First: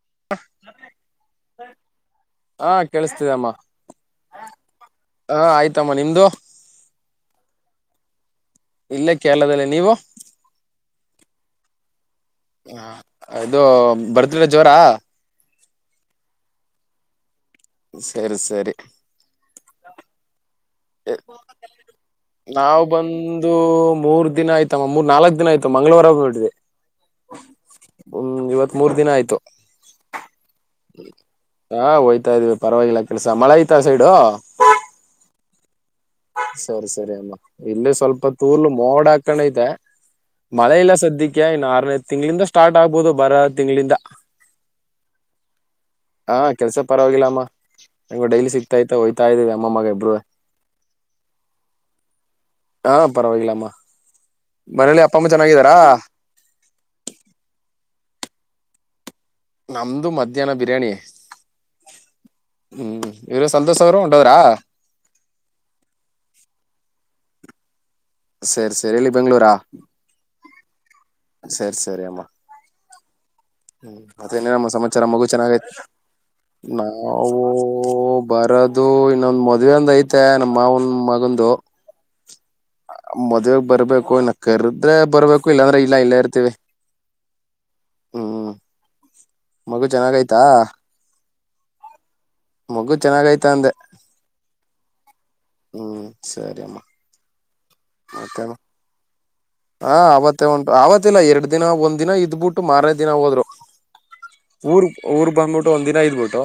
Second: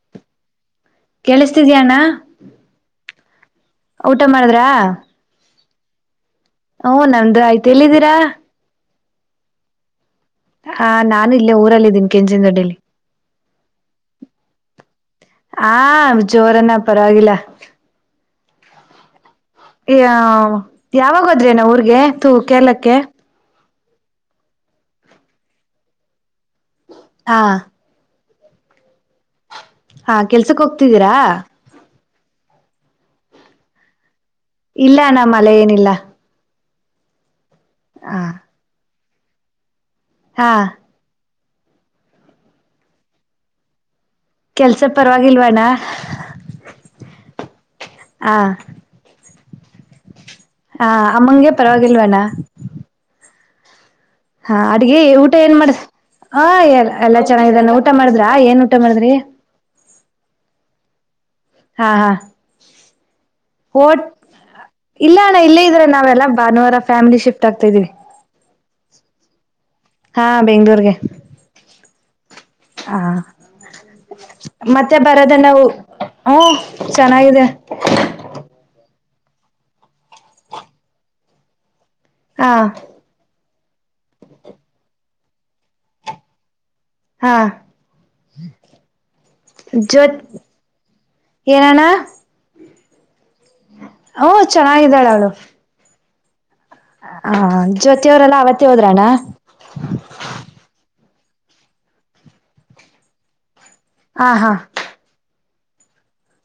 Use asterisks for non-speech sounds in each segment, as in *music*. ಹ ಕೇಳಿಸ್ತಿದ್ಯಣ್ಣ ಹಾ ಕೇಳಿಸ್ತಿದಮ್ಮ ಊಟ ಮಾಡಿದ್ರ ಇತ್ತಮ್ಮ ನಿಮ್ದು ಹಓ ನಮ್ದು ಆಯ್ತು ಎಲ್ಲಿದ್ದೀರಾ ಇಲ್ಲೇ ಕೇರಳದಲ್ಲಿ ನೀವು ಹಾ ನಾನು ಇಲ್ಲೇ ಊರಲ್ಲ ಇದಿದ್ದೀನಿ ಕೆಂಚಿನೊಡ್ಡಲಿ ಇದು ಬರ್ತ್ಡೇ ಜೋರಾ ಆ ಜೋರನ್ನ ಪರವಾಗಿಲ್ಲ ಸರಿ ಸರಿ *unintelligible* ಯಾವಾಗೋದ್ರೆನ ಊರ್ಗೆ ತೂ ನಾವು ಕೇರ್ಲಕ್ಕೆ ಬಂದು ಮೂರ್ ದಿನ ಆಯ್ತಮ್ಮ ಮೂರ್ ನಾಲ್ಕಕ್ ದಿನ ಆಯ್ತ ಮಂಗಳವಾರ ಬಿಿದೆ ಹಾ ಹ್ಮ್ ಇವತ್ ಮೂರ್ ದಿನ ಆಯ್ತು ಹಾ ಕೆಲ್ಸಕ್ ಹೋಗ್ತಿದ್ದೀರಾ ಇತ ಇದ್ವಿ ಪರವಾಗಿಲ್ಲ ಕೆಲಸ ಮಳೆ ಐತ ಸೈಡು ಇಲ್ಲ ಅಣ್ಣ ಮಳ ಏನಿಲ್ಲ ಸರಿ ಸರಿ ಅಮ್ಮ ಇಲ್ಲೇ ಹ ಸ್ವಲ್ಪ ತೂಲು ಮೋಡಾಕ್ ಕಣ ಇದೆ ಹಾ ಮಳೆ ಇಲ್ಲ ಸದ್ದಕ್ಕೆ ನ್ ಆಾರನೇ ತಿಂಗಳಿಂದ ಸ್ಟಾರ್ಟ್ ಆಗ್ಬಹದು ಬರ ತಿಂಗಂಗಳಿಂದ ಕೆಲ್ಸ ಪರವಾಗಿಲ್ವಣ್ಣ ಹಾ ಕೆಲ್ಸ ಪರವಾಗಿಲ್ಲ ಅಮ್ಮ ಹ ಡೈಲಿ ಸಿಗ್ತಾಯ್ತ ಹಯ್ತ ತಾ ಇದ್ದೀವಿ ಅಮ್ಮ ಮಗ ಇಬ್ರು ಹ ಅಮ್ಮಂಗೆ ಪರವಾಗಿಲ್ವನಾ ಹಾ ಪರವಾಗಿಲಾಮಾ ಹಾ ಅಡ್ಗ ಊಟ ಏನ್ ಮಾಡ ಹ ಎಲ್ಲ ಎಲ್ಲಾ ಚೆನ್ನಾಗಾನ ಊಟ ಮಾಡಿದ್ ಾ ಏನ್ ಊಟ ಮಾಡಿದ್ರಿ ನಮ್ದು ಮಧ್ಯಾಹ್ನ ಬಿರಿಯಾನಿ ಹಾ ಹಾ ಹ್ಮ್ ಇವ್ರು ಸಂತೋಷ್ ಅವರು ಟ್ ಹೊಂಟೋದ್ರಾ ಇಲ್ಲ ಅಣ್ಣ ಇಲ್ಲೇ ಇದ್ರ ನಾವೆಲ್ಲ ಭಾನುವಾರ ಫ್ಯಾಮಿಲಿ ಶಿಫ್ಟ್ ಗಾಗ್ತಾ ಇದೀವಿ ಸರಿ ಸರಿ ಇಲ್ಲಿ ಬೆಂಗ್ಗಳೂರಾ ಹಾ ಬೆಂಗ್ಳೂರ್ಗೆ ಸರಿ ಸರಿ ಅಮ್ಮ ಹಾ ಹ್ಮ ಮತ್ತೆನಮ್ಮ ಸಮಾಚಾರ ಮಗು ನಾವು ಚೆನ್ನಾಗತ್ ಹ್ಮ ಚೆನ್ನಾಗಿದೆ ನಾಾವವು ಬರದು ಇನ್ನೊಂದ್ ಮದ್ವೆ ಒಂದ ಐತೆ ನಮ್ಮ ಮಾವನ್ ಮಗಂದು ಹಾ ಮದ ಬರ್ಬೇಕು ಇನ್ನ ಕರದ್ರೆ ಬರ್ಬೇಕು ಇಲ್ಲಾಂದ್ರೆ ಇಲ್ಲ ಇಲ್ಲ ಇರ್ತಿೀವಿ ಹಾ ಮಗು ಚೆನ್ನಾಗ ಆಯ್ತಾ ಏನಣ ಮಗು ಚೆಾಗೈತಿ ಹಓ ಚೆನ್ನಾಗಿದ್ದಾಳ ಅವಳು ಹ್ಮ್ ಸರಿ ಅಮ್ಮ ಹ ಜೊತೆಯವ್ರಲ್ಲಾ ಮತ್ತೇಮ್ಮ ಅವತ್ತ ಹೋದ್ರಣ್ಣ ಹಾ ಅವತ್ತೇ ಉಂಟು ಆತ್ತ ಗತ್ತಿಲ್ಲ ಎರಡ್ ದಿನ ಒಂದ್ ದಿನ ಇದ್ಬಿಟ್ಟು ಮಾರನೇ ದಿನ ಹೋದ್ರು ಹಾ ಹಾ ಊರ್ ಊರ್ ಬಂಬಟ್ಟ ಒಂದ ದಿನ ಇದ್ಬಿಟ್ಟು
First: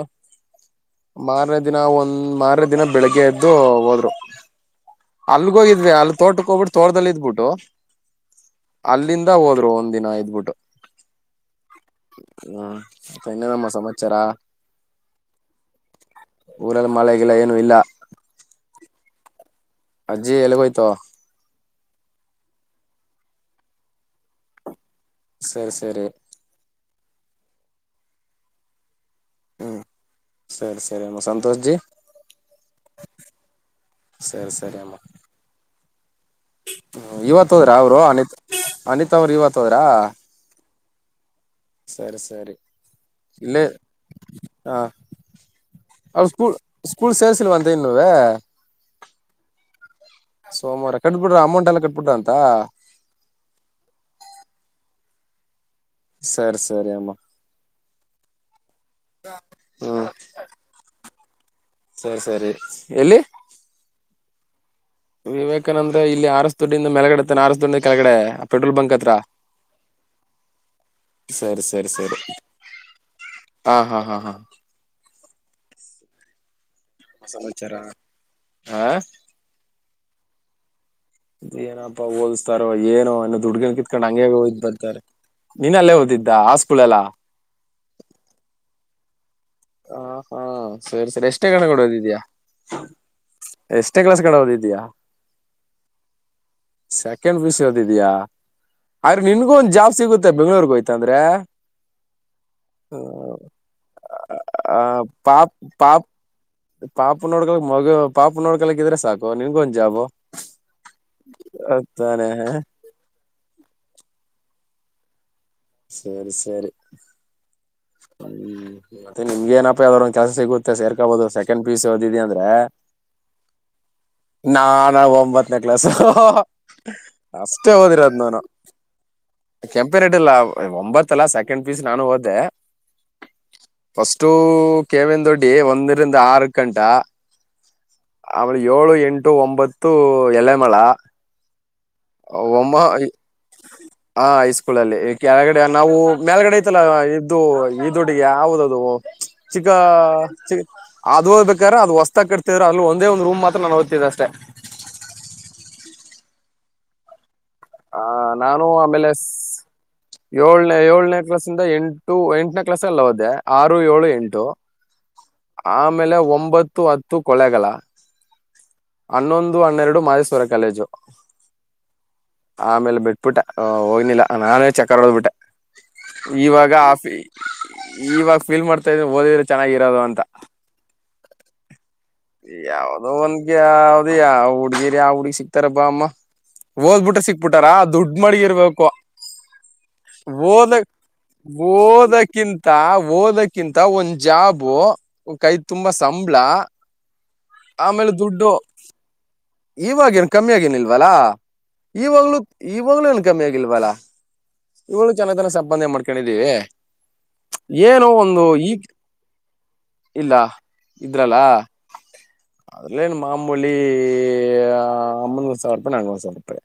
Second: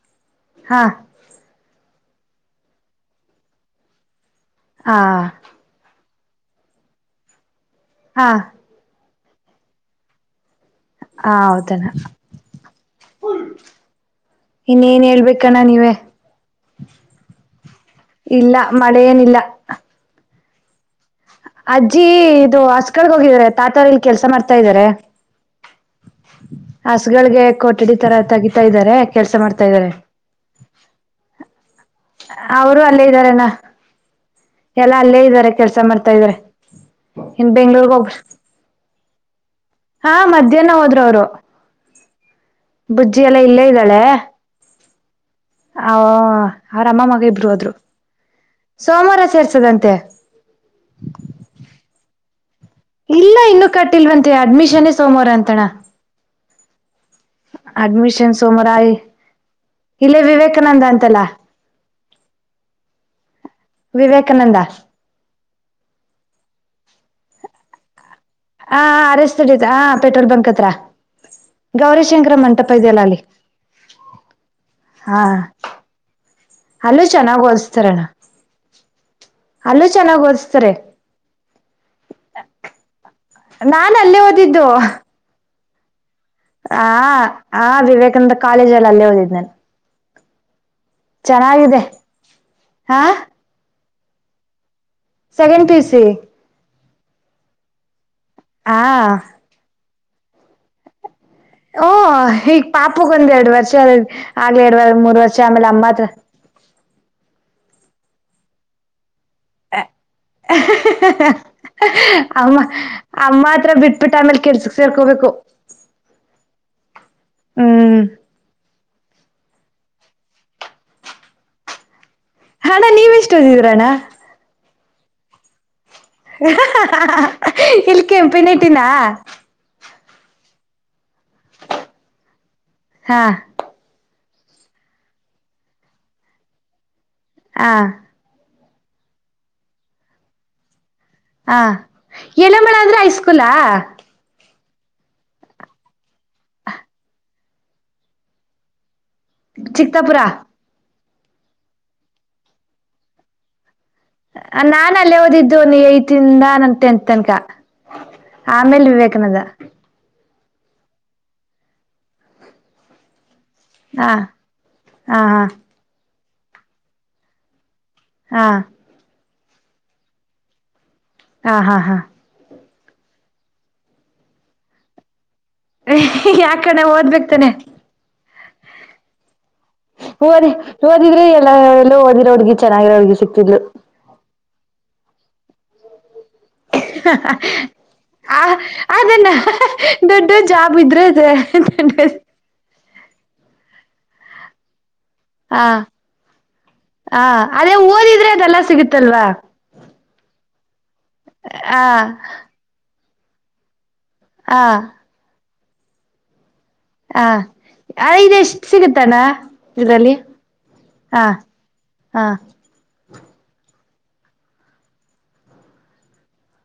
ಹಾ ಬಾರ ದಿನ ಒಂದ್ ಮಾರ ದಿನ ಬೆಳಿಗ್ಗೆ ಎದ್ದು ಹೋದ್ರು ಹಾ ಅಲ್ಗ ಹೋಗಿದ್ವಿ ಅಲ್ ತೋಟಕ್ಕೆ ಹೋಗಬಿು ತೋರ್ದಲ್ಲಿ ಇದ್ಬಿಟ್ಟು ಹಾ ಅಲ್ಲಿಂದ ಹೋದ್ರು ಒಂದ್ ದಿನ ಐದ್ಬಿಟ್ಟು ಹ ಹೌದಣ ಮತ್ತೆ ಇನ್ನೇನಮ್ಮ ಸಮಾಚಾರ ಇನ್ನೇನ್ ಹೇಳ್ಬೇಕಣ್ಣ ನೀವೇ ಊರಲ್ಲಿ ಮಳೆಗಿಲ್ಲ ಏನು ಇಲ್ಲ ಇಲ್ಲ ಮಳೆ ಏನಿಲ್ಲ ಜಿ ಎಲ್ಲಗಯತ ಅಜ್ಜಿ ಇದು ಹಸ್ ಕರ್ಗ್ ಹೋಗಿದಿದ್ದಾರೆ ತಾತಾರ ಇಲ್ಲಿ ಕೆಲ್ಸ ಮಾಡ್ತಾ ಇದಾರೆ ಸರಿ ಸರಿ ಗಳ ಕೊಠಡಿ ತರ ತಗಿತಾ ಇದಾರೆ ಹ್ಮ್ ಸರಿ ಸರಿಮ್ಮ ಸಂತೋಷ್ ಜಿ ಅವರು ಅಲ್ಲೇ ಇದ್ದಾರೆನ ಸರಿ ಸರಿ ಎಲ್ಲ ಅಮ್ಮ ಅಲ್ಲೇ ಇದ್ದಾರೆ ಕೆಲ್ಸ ಮಾಡ್ತಾ ಇದಾರೆ ಹ್ಮ್ ಇನ್ ಇವತ್ ಹೋದ್ರ ಬೆಂಗ್ಳೂರ್ಗ್ ಅವರು ಹೋಗ ಅನಿತ್ ಅನಿತ್ ಅವ್ರು ಇವತ್ ಹೋದ್ರಾ ಹಾ ಮಧ್ಯಾಹ್ನ ಹೋದ ರ ಸರಿ ಸರಿ ಇಲ್ಲಿ ಇಲ್ಲೇ ಇದ್ದಾಳೆ ಹಾ ಅವ ಸ್ಕೂಲ್ ಅವ್ರ ಅಮ್ಮ ಸ್ಕೂಲ್ ಮಗ ಇಬ್ರು ಹೋದ್ರು ಸೇರ್ಸಿಲ್ವಂತ ಇನ್ನು ಸೋಮವಾರ ಸೇರ್ಸದಂತೆ ಸೋಮವಾರ ಕಟ್ಬಿಡ್ರ ಅಮೌಂಟ್ ಎಲ್ಲ ಕಟ್ಬಿಡ್ರ ಅಂತ ಇಲ್ಲ ಇನ್ನುೂ ಕಟ್ಟಿಲ್ವಂತೆ ಅಡ್ಮಿಷನ್ೇ ಸೋಮವಾರ ಅಂತಣ ಸರಿ ಸರಿ ಅಮ್ಮ ಅಡ್ಮಿಷನ್ ಸುಮಾರ ಹ್ಮ್ ಇಲ್ಲ ವಿವೇಕಾನಂದ ಅಂತಲ್ಲಾ ಸರಿ ಸರಿ ಎಲ್ಲಿ ವಿವೇಕಾನಂದ ವಿವೇಕಾನಂದ್ರ ಇಲ್ಲಿ ಆರಸ್ ದಡ್ಡಿಂದ ಮೆಳಗಡೆ ತಾನೆ ಆರಸ್ ದಡ್ಡಿಂದ ಕೆಳಗಡೆ ಪೆಟ್ರೋಲ್ ಹ ಬಂಕ್ ಹತ್ರ ಅರೆಸ್ ಡಿತ ಹ ಪೆಟ್ರೋಲ್ ಬಂಕ್ ಹತ್ರ ಸರಿ ಸರಿ ಸರಿ ಗೌರಿಶಂಕರ ಮಂಟಪ ಇದೆಯಲ್ಲ ಅಲ್ಲಿ ಹಾ ಹಾ ಹಾ ಹಾ ಹಾ ಅಲ್ಲೂ ಚೆನ್ನಾಗಿ ಸಮಾಚಾರ ಓದಸ್ತರೋಣ ಹ ಅಲ್ಲ ಚೆನ್ನಾಗಿ್ ಓದ್ತಾರೆ ದುಡ್ಡುಗನ್ ನಾನ್ ಕಿತ್ಕೊಂಡ್ ಅಲ್ಲೇ ಹಂಗಗೆ ಹೋಯ್ ಓದಿದ್ದು ಬರ್ತಾರೆ ನೀನಲ್ಲೇ ಓದಿದ್ದು ಆ ಆ ವಿವೇಕಾನಂದ ಕಾಲೇಜ್ಲ್ಲಿ ಅಲ್ಲೇ ಹೋದಿದ್ದ *inaudible* ಹ ಹಾ ಸರಿ ಸರಿ ಎಷ್ಟೇ ಗಣ ಕೊಡದಿದ್ಯಾ ಹಾ ಎಷ್ಟೇ ಕ್ಾಸ್ ಕಡೆ ಹದಿದ್ಯಾಾ ಸೆಕೆಂಡ್ ಪಿ ಸಿ ಸೆಕೆಂಡ್ ವಿಷದಿದ್ಯಾಾ ಹಾ ಆದ್ರೆ ನಿನ್ಗೂ ಒಂದ್ ಜಾಸ್ತಿ ಸಿಗುತ್ತೆ ಬೆಂ್ೂರ್ಗೆ ಹೋಯ್ತ ಅಂದ್ರೆ ಓ ಈಗ್ ಪಾಪಗ ಒಂದ್ ಎರಡು ವರ್ಷ ಅ ಆ ಪಾಾ ಪಾಪನೋಡ್ಡು ಮಗ ಪಾಪ ನೋಡ್ಕಲಕ್ಕ ಇದಿದ್ರೆ ಸಾಕು ನಿನ್ಗೂ ಒಂದ್ ಜಾಬು ತಾನೆ ಅಮ್ಮ ಅಮ್ಮ ಹತ್ರ ಬಿಟ್ಬಿಟ್ಟ ಆಮೇಲೆ ಕೆರ್ಸ ಸರ್ಕೋಬೇಕ ಸರಿ ಸರಿ ಹ್ಮ್ ಹ್ಮ ಮತ್ತೆ ನಿಮ್ಗೆ ಏನಪ್ಪ ಅದ್ರೊಂದು ಕೆಸ ಸಿಗುತ್ತೆ ಸರ್ಕಬಹದು ಸೆಕಂಡ್ ಪೀಸ್ ಹಣ ನೀವೆ ಎಷ್ಟ ಹದಿದ್ರಣ್ಣ ಹಾ ಒಂಬತ್ ನಿ ಇಲ್ ಕೆಂಪಿನ ಇಟ್ಟಿನ ಪೆಡ ಲಾವ್ ಒಂಬತ್ತು ಸೆಕೆಂಡ್ ಪೀಸ್ ನಾನು ಹೋದೆೆ ಹಾ ಸ್ ಅಷ್ಟು ಕೇವಿನ ದೊಡ್ಡಿ ಒಂದರಿಂದ ಆರ್ ಗಂಟ ಹಾ ಆಮೇಲೆ ಏಳು ಎಂಟು ಒಂಬತ್ತು ಎಲೆಮಳ ಹ ಎಳಮಳೆ ಆದ್ರೆ ಐಸ್ಕೂಲ್ಾ ಲ್ಲಿ ಕೆಳಗಡೆ ನಾವು ಮೇಲ್ಗಡೆ ಐತಲ್ಲ ಇದದು ಈದುೊಡ್ಡುಗೆ ಯಾವುದದು ಚಕ್ಕಾ ಚಿಕ್ತಾಪುರ ಚ ಅದು ಹ್ಾದ್ರ ಅದು ಹೊಸ್ತಾಗ ಕಟ್ತವ ಅಲ್ಲಿ ಒಂದ ಒಂದು ರೂಮ ಮಾತ್ರ ನ ನಾನ ಅಲ್ಲೇ ಓದಿದ್ದು ನೀ ಐ ತಿಿಂದ ನ ೆಂತ್ ಅನಕ ಹ ನಾನು ಆಮೇಲೆ ಏಳನೇ ಏಳನೇ ಕ್ಲಾಸ್ಿಂದ ಎಂಟು ಎಂಟನೇ ಕ್ಲಾಸ್ ಅಲ್ಲ ಹದೇ ಆರು ಏಳು ಹಾ ಎಂಟು ಹಾ ಆಮೇಲೆ ಒ ಒಂಬತ್ತು ಹತ್ತು ಕೊಳೆಗಗಳ ಹಾ ಹನ್ನೊಂದು ಹನ್ನೆರಡು ಮಾದ್ವರ ಕಾಲೇಜು ಹಾ ಹಾ ಹಾ ಆಮೇಲೆ ಬಿಟ್ಬಿಟ್ಟ ಹೋಗ್ಿಲ್ಲ ನಾನೇ ಚಕ್ಕರ್ ಓದ್ಬಿಟ್ಟೆ ಯಾ ಕಡೆ ಓದ್ಬೇಕಕ್ತಾನೆ ೀಲ್ ಮಾಡ್ತಾ ೋದ್ರ ಚನ್ನಾಗಿ ಹೂದಿ ಓದಿದ್ರೆ ಎಲ್ಲ ಎಲ್ಲೋ ಓದಿರೋ ಹಡ್ಗಿ ಚೆನ್ನಾಗಿರೋ ಯಾವ್ದೋ ಹಗಿ ಸಿಕ್ತಿದ್ಲು ಆ ಹುಡುಗ ಸಿಗ್ತಾರಬ್ಬಾ ಅಮ್ಮ ಓದ್ಬಿಟ್ರೆ ಸಿಕ್ಬಿಟಾರ ದುಡ್ಡು ಆ ಮಡಿಗಿರ್ಬೇಕು ಅದನ್ನ ದೊಡ್ಡ ಓದ ಜಾಬ್ ಇದ್ರೆ ಓದಕ್ಕಿಂತ ಓದಕ್ಕಿಂತ ಒಂ ಜಾಬೋ ಹಾ ಹ ಅದೇ ಓದಿದ್ರೆ ಅದೆಲ್ಲ ಸಿಗುತ್ತಲ್ವಾ ಇವವಾಗಿೇನನು ಕಮ್ಮಿ ಆಗೇನಿಲ್ವಾ ಲ್ಲ ಹ ಇವಾಗ್ಲುೂ ಇವಾಗ್ಲ ಕಮ್ಮಿ ಆಗಿಲ್ಲ ಬಲ ಹ ಇವಳು ಚೆನ್ನ ಜನ ಸಂ ಬಂದೇ ಮಾಡ್ಕೊಂಡಿದ್ದೀವಿ ಹಾ ಇ ಎಷ್ಟು ಸಿಗುತ್ತಾನ ಇದಲ್ಲಿ ಇಲ್ಲ ಹಾ ಹಾ ಇಲ್ಲನು ಮಾಂಬೊೊಳ್ಳಿ ಅನೂರು ಸಾವಿರಪಿ ನಾನೂರು ಸಾವಿರಪಾಯ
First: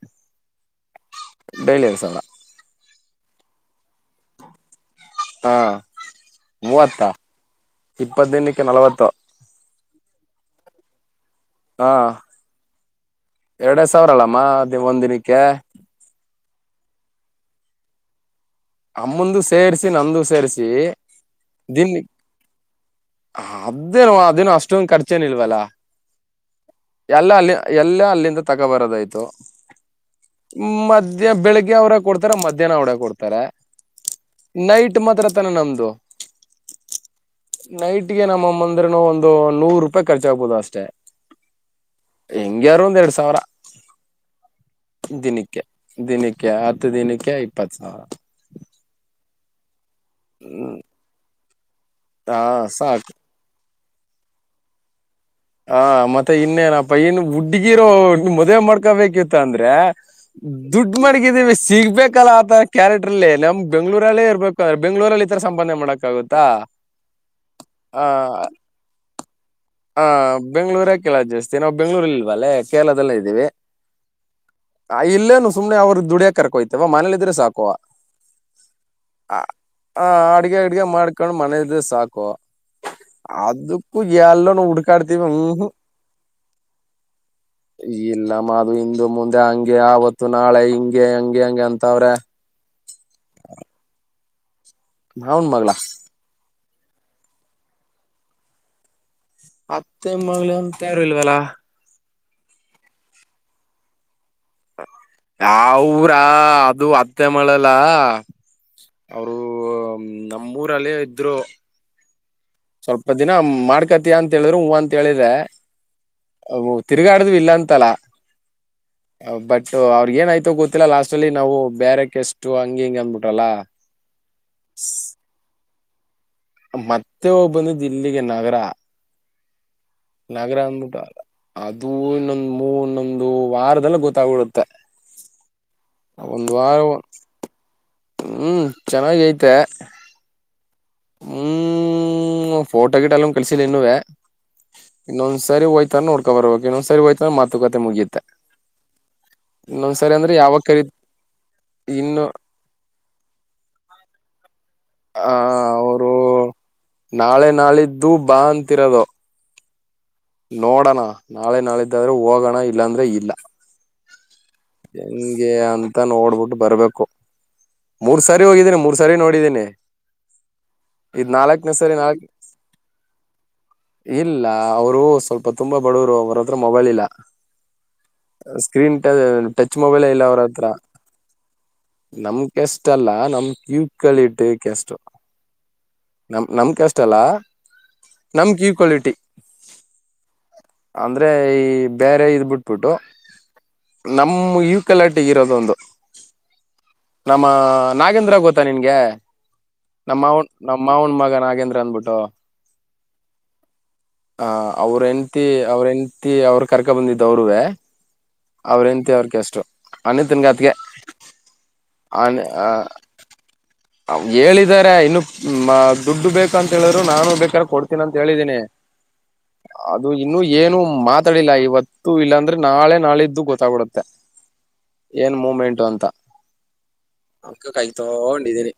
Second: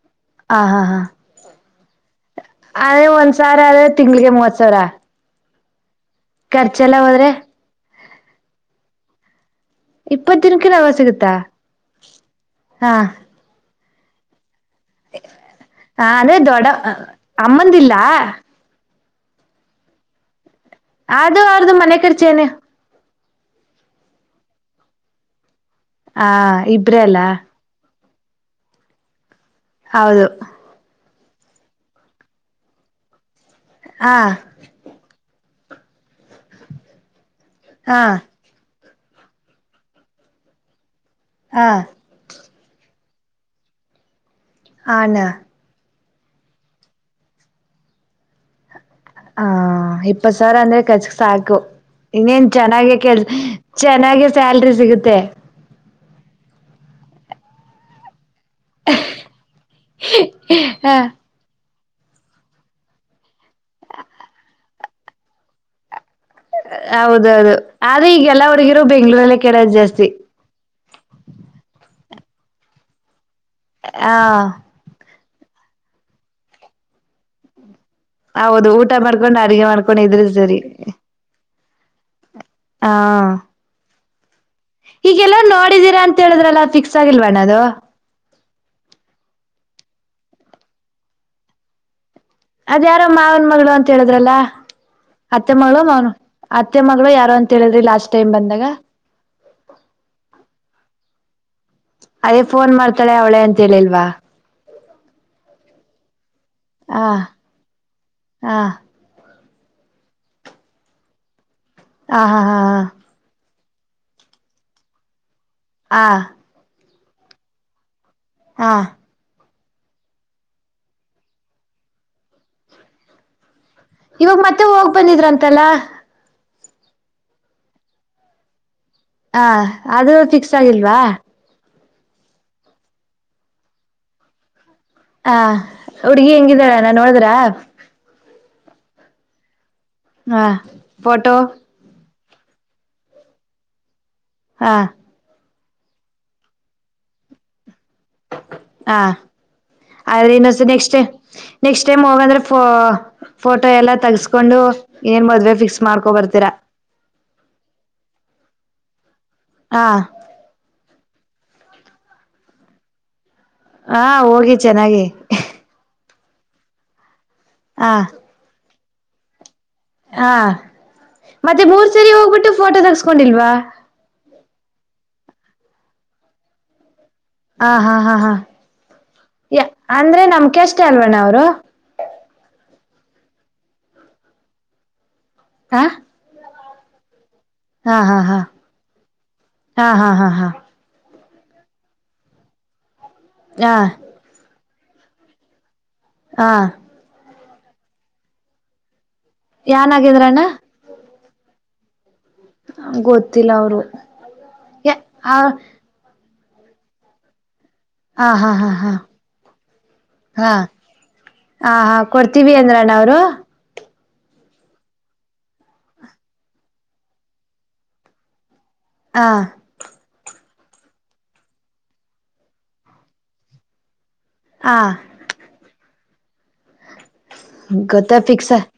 ಹ ಹಾ ಹಾ ಡೈಯ್ಲಿಿವಸ ಅದೇ ಒಂದ್ ಸಾವಿರ ಆದ್ರೆ ತಿಂಗಳಿಗೆ ಮೂವತ್ ಸಾವಿರ ಹಾ ಖರ್ಚ ಎಲ್ಲ ಹೋದ್ರೆ ಇಪ್ಪತ್ತನಕ್ಕೆ ನಲವತ್ತು ಇಪ್ಪತ್ತಿನಕ್ಕೆ ನಾವ ಸಿಗುತ್ತಾ ಹ ಹಾ ಅವ್ರಲ್ಲಮ್ಮ ಹ ಅದೇ ದೊಡ್ಡ ಅಮ್ಮಂದಿಲ್ಲ ಾ ಅಮ್ಮಂದ ಸೇರಿಸಿ ನಂದು ಸೇರಿಸಿ ಅದು ಆರ್ದುು ದಿನ್ ಮನೆ ಕರ್ಚೇನೆ ಅದೇನು ಅದೇನು ಅಷ್ಟೊಂದಂದು ಖರ್ಚೇನ್ ಇಲ್ವಲ್ಲ ಹ ಇಬ್ರೇ ಅಲ್ಲ ಎಲ್ಲ ಅಲ್ಲಿ ಎಲ್ಲ ಅಲ್ಲಿಂದ ತಗೋಬರೋದಾಯ್ತು ಹೌದು ಮದ ಮ ಬೆಳಗ್ಗೆ ಅವ್ರ ಕೊಡ್ತಾರೆ ಮಧ್ಯಾಹ್ನ ಅವರ ಕೊಡ್ತಾರೆ ಹಾ ನೈಟ್ ಮಾತ್ರ ತನ ನಮ್ದು ದೊ ಹಾ ನೈಟ್ಗೆ ನಮ್ಮಮ್ಮಂದ ಅಂದ್ರ ಒಂದು ನೂರು ರೂಪಾಯಿ ಖರ್ಚಾಗಗ್ಬಹುದು ಅಷ್ಟೇ ಹಾ ಎಂಗ ಯಾರು ಒಂದು ಎಡು ಸರ ಹಣ ದಿನಿಕ್ಕೆ ದಿನಕ್ಕೆ ಹತ್ತು ದಿನಕ್ಕೆ ಇಪ್ಪತ್ ಸಾವಿರ ಹ ಇಪ್ಪತ್ತು ಸರ್ ಅಂದ್ರೆ ಕಚ್ಕ್ ಸಾಕು ಹಾ ಇನ್ನೇನ್ ಚೆನ್ನಾಗೆ ಸಾಕು ಕೆಲ್ಸ ಚೆನ್ನಾಗಿ ಸ್ಯಾಲ್ರಿ ಸಿಗುತ್ತೆ ಹ ಮತ್ತೆ ಇನ್ನೇನಪ್ಪ ಏನ್ ಹುಡ್ಗಿರೋ ಮ್ ಮದ್ವೆ ಮಾಡ್ಕೊಬೇಕಿತ್ತ ಅಂದ್ರೆ ಹ ದುಡ್ ಮಡಗಿದೀವಿ ಸಿಗ್ಬೇಕಲ್ಲಾ ಆತರ ಕ್ಯಾರೆಕ್ಟ್ರಲ್ಲಿ ನಮ್ ಬೆಂಗಗಳೂರಲ್ಲೇ ಇರಬೇಕು ಬೆಂಗ್ಗಳೂರಲ್ಲಿ ತಥರ ಸಂಪಾದನೆ ಮಾಡಕ್ ಆಗುತ್ತಾ ಹೌದೌದು ಆದ್ರೆ ಈಗೆಲ್ಲವರ್ಗಿರೋ ಬೆಂಗ್ಳೂರಲ್ಲ ಹ ಬೆಂ್ಗಳೂರ ಳ ಜಾಸ್ತಿ ನಾವು ಬೆಂಗಳೂ ಇಲ್ವ ಅಲ್ಲ ಕೇರಳದಲ್ಲೇ ಇದೀವಿ ಹ ಅಲ್ಲೇನು ಸುಮ್ಮನೆ ಅವ್ರ ದುಡಿಯಕ ಕಕೋ್ತವ ಮನೇ ಇದ್ರೆ ಸಾಕುವ ಹೌದು ಊಟ ಮಾಡ್ಕೊಂಡು ಹ ಅಡ್ಗೆ ಮಾಡ್ಕೊಂಡು ಇದ್ರೆ ಅಡ್ಗೆ ಸರಿ ಅಡ್ಗೆ ಮಾಡ್ಕೊಂಡು ಮನದ ಸಾಕು ಅದಕ್ಕೂ ಎಲ್ಲ ಈಗೆಲ್ಲ ನೋಡಿದೀರಾ ಅಂತ ಹೇಳಿದ್ರಲ್ಲ ಫಿಕ್ಸ್ ಆಗಿಲ್ವಣ ಅದು ಎಲ್ಲ ಅು ಇಂದು ಮುಂದೆ ಹಂಗೆ ಆವತ್ತು ನಾಳೆ ಹಿಂಗೆ ಹಂಗೆ ಹಂಗೆ ಅಂತವ್ರೆ ಅದ ಯಾರೋ ಮಾವನ್ ಮಗಳು ಅಂತ ಹೇಳದ್ರಲ್ಲ ಮಾವನ್ ಹತ್ತೆ ಮಗಳ ಮಳ ಮಾಡನು ಅತ್ತೆ ಮಗಳು ಯಾರು ಅಂತ ಹೇಳಿದ್ರಿ ಲಾಸ್ಟ್ ಟೈಮ್ ಬಂದಾಗ ಮತ್ತೆ ಮ ತಯಾರ ಇಲ್ವಲ ಅದೇ ಫೋನ್ ಮಾಡ್ತಾಳೆ ಅವಳೆ ಅಂತ ಹೇಳಿಲ್ವಾ ಅವರ ಹ ಅದು ಹ ಅತ್ತೆ ಮಳೆಲ್ಲ ಹಾ ಹೌ ಅ ನಮ್ಮೂರಲ್ಲೇ ಇದ್ರು ಹ ಹಾ ಹಾ ಸ್ವಲ್ಪ ದಿನ ಕತ ಅಂತ ಹೇಳ್ರರು ಹೂ ಅಂತ ಹೇಳಿದ್ರೆ ಹಾ ತಿರುಗಾಡ್ದ ಇಲ್ಲಾ ಅಂತಲ್ಲ ಹಾ ಬಟ್ ಅವ್ರಗ ಏನಯ್ತೋ ಗೊತ್ತಿಲ್ಲ ಲಾಸ್ಟ್ ಅಲ್ಲಿ ನಾವು ಬೇರೆಕ ಎಷ್ಟು ಹಂಗಿ ಹಿಂಗ ಅಂದ್ಬಿಟಲ್ಲ ಇವಾಗ ಮತ್ತೆ ಹೋಗ್ ಬಂದಿದ್ರಂತಲ್ಲ ಮತ್ತೆ ಒಬ್ಬಂದು ದಿಲ್ಲಿಗೆ ನಗರ ಹಾ ಅದು ಫಿಕ್ಸ್ ಆಗಿಲ್ವಾ ದು ಇನ್ನೊಂದು್ ಮೂ ಇನ್ನೊಂದು ವಾರದೆಲ್ಲ ಗೊತ್ತಾಗಿ್ಬಿಡುತ್ತೆ ಹಾ ಹುಡ್ಗಿ ಹೆಂಗಿದಾರ ನಾನ್ ನೋಡಿದ್ರ ಹ್ಮ್ ಚೆನ್ನಾಗ ಐತೆ ವಾ ಫೋಟೋ ಹ್ಮ್ ಫೋಟೋ ಗಿಟ್ ಅಲ್ಲ ಕಳಸಿಲ್ಲ ಇನ್ನುೂೇ ಹಾ ಸರಿ ಹಯ್ತ ನೋಡ್ಕಬರಬೇಕು ಸರಿ ಹಯ್ತ ಮಾತು ಕತೆ ಹ ಇನ್ನೊಂದ್ಸರಿ ಆದ್ರೆ ಅಂದ್ರೆ ಇನ್ನೊ ಯಾವಾಗ ಕರಿ ನೆಕ್ಸ್ಟ್ ೈ್ ನೆಕ್ಸ್ಟ್ ಟೈಮ್ ಇನ್ನು ಹೋಗಂದ್ರೆ ಫೋ ಫೋಟೋ ಎಲ್ಲ ತಗಸ್ಕೊಂಡು ಏನ್ ಹ ಮದ್ವೆ ಫಿಕ್ಸ್ ಮಾಡ್ಕೊ ಅವರು ಬರ್ತೀರಾ ನಾಳೆ ನಾಳಿದ್ದು ಬಾ ಅಂತಿರೋದು ಹಾ ನೋಡೋಣ ನಾಳೆ ನಾಳಿದ್ದಾದ್ರೆ ಹೋಗೋಣ ಇಲ್ಲಾಂದ್ರೆ ಇಲ್ಲ ಹಾ ಹೋಗಿ ಚೆನ್ನಾಗಿ ಹೆಂಗೆ ಅಂತ ನೋಡ್ಬಿಟ್ಟು ಬರ್ಬೇಕು ಹಾ ಮೂರ್ ಸಾರಿ ಹೋಗಿದೀ್ರೆ ಮೂರ್ ಸರಿ ನೋಡಿದ್ದೀನನೆ ಹಾ ಮತ್ತೆ ಮೂರ್ ಸರಿ ಹೋಗ್ಬಿಟ್ಟು ಫೋಟೋ ತಗಸ್ಕೊಂಡಿಲ್ವಾ ಇಲ್ಲ ಅವರು ಸ್ವಲ್ಪ ತುಂಬಾ ಬಡವರು ಅವರ ಹತ್ರ ಮೊಬೈಲ್ ಇಲ್ಲ ಹ ಹಾ ಹಾ ಹಾ ಸ್ಕ್ರೀನ್ ಯ ಟಚ್ ಮೊಬೈಲ್ ಅಂದ್ರೆ ಇಲ್ಲ ಅವ್ರ ನಮ ಹತ್ರ ಕ್ಯಾಸ್ಟ್ ಅಲ್ವಣ್ಣ ಅವ್ರು ಇಷ್ಟಲ್ಲ ನಮ್ ಕ್ಯೂ ಕಳ ಇಟ್ಟಕ್ಕೆಷ್ಟು *unintelligible* ಹ ನಮ್ ಕ್ಯಾಸ್ಟ್ ಅಲ್ಲ ಹಾ ಹಾ ಹಾ ನಮ್ ಕ್ಯೂ ಕ್ವಾಲಿಟಿ ಹಾ ಹಾ ಹಾ ಹಾ ಅಂದ್ರೆ ಈ ಬೇರೆ ಇದ್ ಬಿಟ್ಬಿಟ್ಟು ಹಾ ನಮ್ಮು ಕ್ಕಲಾಟಿ ಇರೋದ ಒಂದು ಹಾ ನಮ್ಮ ನಾಗೇಂದ್ರ ಗೊತ್ತಾ ನಿನ್ಗೆ ಯಾನಾಗಿದ್ರಣ್ಣ ನಮ್ಮವನ್ ನಮ್ಮವನ್ ಮಗ ನಾಗೇಂದ್ರ ಅನ್ಬಿಟ್ಟು ಗೊತ್ತಿಲ್ಲ ಅವರು ಯ ಅ ಮತ್ತು ಅವ್ರನು ತಿ ಅವ್ರು ಕರ್ಕ ಬಂದಿದ್ದ ಅವರುೇ ಹ ಹಾ ಹಾ ಹಾ ಹಾ ಅನಿತನ್ಗತ್ಗೆ ಹ ಹಾ ಕೊಡ್ತೀವಿ ಅಂದ್ರಣ್ಣ ಅವ್ರು ಹೇಳಿದಿದ್ದಾರೆ ಇನ್ನು ದುಡ್ಡು ಬೇಕಂತ ಹೇಳಿದ್ರು ನಾನು ಬೇಕಾರ ಕೊಡ್ತೀನಿ ಅಂತ ಹೇಳಿದೀನಿ ಹಾ ಅದು ಇನ್ನು ಏನು ಮಾತಾಡಿಲ್ಲ ಇವತ್ತು ಇಲ್ಲಾಂದ್ರೆ ನಾಳೆ ನಾಳಿದ್ದು ಗೊತ್ತ್ಬಡೆ ಹ ಏನ್ ಮೂಮೆಂಟು ಅಂತ ಅದಕ್ಕೆ ಗತ್ತ ಫಿಕ್ಸ್ ಕಾಯ್ತೊಂಡಿದೀನಿ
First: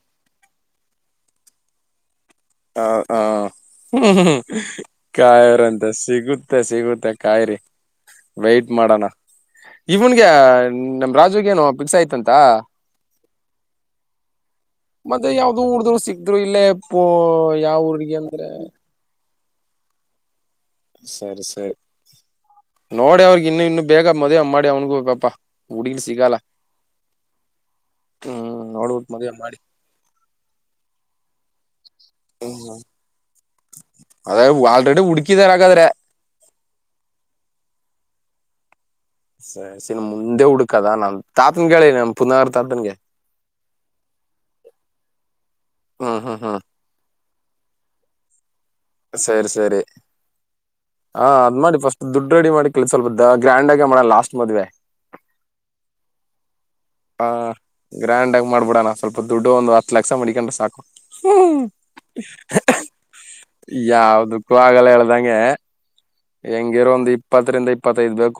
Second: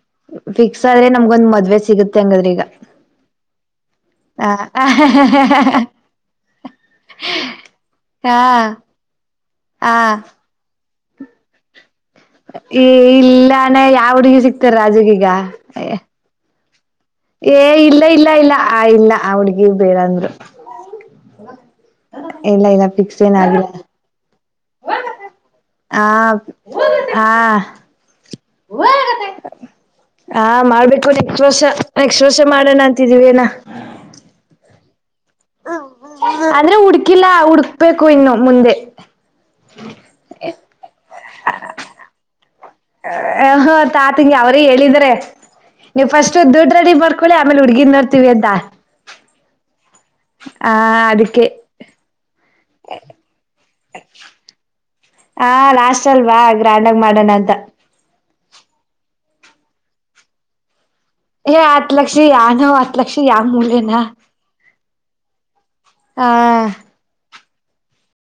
ಫಿಕ್ಸ್ ಆದ್ರೆ ನಮ್ಗೊಂದ್ ಮದ್ವೆ ಸಿಗುತ್ತೆ ಹಂಗಾದ್ರೆ ಈಗ ಹ ಹ ಹ ಕಾಯ್ರ ಅಂತ ಸಿಗುತ್ತೆ ಸಿಗುತ್ತೆ ಕಾಯರಿಿ ಹಾ ವೈಟ್ ಮಾಡೋಣ ಹಾ ಇವನ್ಗೆ ನಮ ರಾಜು ಏೋಫಿಸ್ಯ ಏ ಇಲ್ಲಾನ ಯಾವಡಗ ಸಿಕ್ತಾರ ರಾಜಗೀಗ ಪ್ಪು ಏ ಇಲ್ಲ ಇಲ್ಲ ಇಲ್ಲ ಆ ಇಲ್ಲ ಅವಳಿಗೆ ಹಾಗ ಬೇಡಂದ್ರು ಸರಿ ಸರಿ ಇಲ್ಲ ಇಲ್ಲ ಫಿಕ್ಸ್ ನೋಡಿ ಏನ ಅವ್ರಗ ಇನ್ನು ಆಗಿಲ್ಲ ಇನ್ನು ಬೇಗ ಮದ್ೆ ಮಾಡಿ ಅವನಗೂಪ ಹುಡುಗಿಲ್ ಆ ಸಿಗಲ್ಲ ಹಾ ಹ್ಮ್ ನೋಡ್ಬ ಮದ್ುವವೆ ಮಾಡಿ ದವಶ ನಕ್ಕ್ಷ ವರ್ಷ ಹ್ಮ್ ಮಾಡೋಣ ಅಂತಿದೀವಿ ಏನ ಎಡು ಹಡುಿಕಿ ಅಂದ್ರೆ ಹುಡ್ಕಿಲ್ಲಾ ಹುಡ್ಕ್ಬೇಕೇ ೂ ಇನ್ನು ಮುಂದೆ ಸಸನ್ ಮುಂದೆ ಹುಡುಕದ ನಾನ್ ತಾತನ್ ಕಿ ನ ಪುನರ್ ತಾತನ್ಗೆ ಹೊ ತಾತಂಗಿ ಅವ್ರೇ ಹೇಳಿದ್ರೆ ನೀವು್ ಹ್ಮ್ ಫಸ್ಟ್ ಹ್ಮ್ ಹ್ಮ್ ದುಡ್ ರೆಡಿ ಮಾಡ್ಕ ಳೆ ಆಮೇಲೆ ಹುಗಿ ನಡ್ರ್ತವಿ ಅದಂತ ಸರಿ ಸರಿ ಹಾ ಅದಕ್ಕೆ ಅದ್ ಮಾಡಿ ಫಸ್ಟ್ ದುಡ್ಡು ರೆಡಿ ಮಾಡಿ ಕ ಸ್ವಲ್ಪ ದ ಗ್ರ್ಯಾ್ ಆಗ ಮಾಡೋ ಲಾಸ್ಟ್ ಮದ್ವೆ ಹ ಲಾಸ್ ಅಲ್ವಾಾಗ ಬ್ರ್ಯಾಂಡ್ಗ ಹಾ ಮಾಡೋಣ ಅಂತ ಗ್ರ್ಯಾಂಡ್ ಆಗಿ ಮಾಡ್ಬಿಡಣ ಸ್ವಲ್ಪ ದುಡ್ಡು ಒಂದು ಹ ಲಕ್ಷ ಮಡಕೊಂಡ್ರೆ ಸಾಕು ಏ ಹ್ಮ ಹತ್ ಲಕ್ಷ ಯಾನೋ ಹತ್ ಲಕ್ಷ ಯಾವ ಮೂಲೆನಾ ಯಾವದಕ್ಕೂ ಆಗಲ್ಲ ಹೇಳ್ದಂಗೆ ಆ ಹೆಂಗಿರೋ ಒಂದು್ ಇ ಇಪ್ಪತ್ತರಿಂದ ಇಪ್ಪತ್ತೈದು ಬೇಕು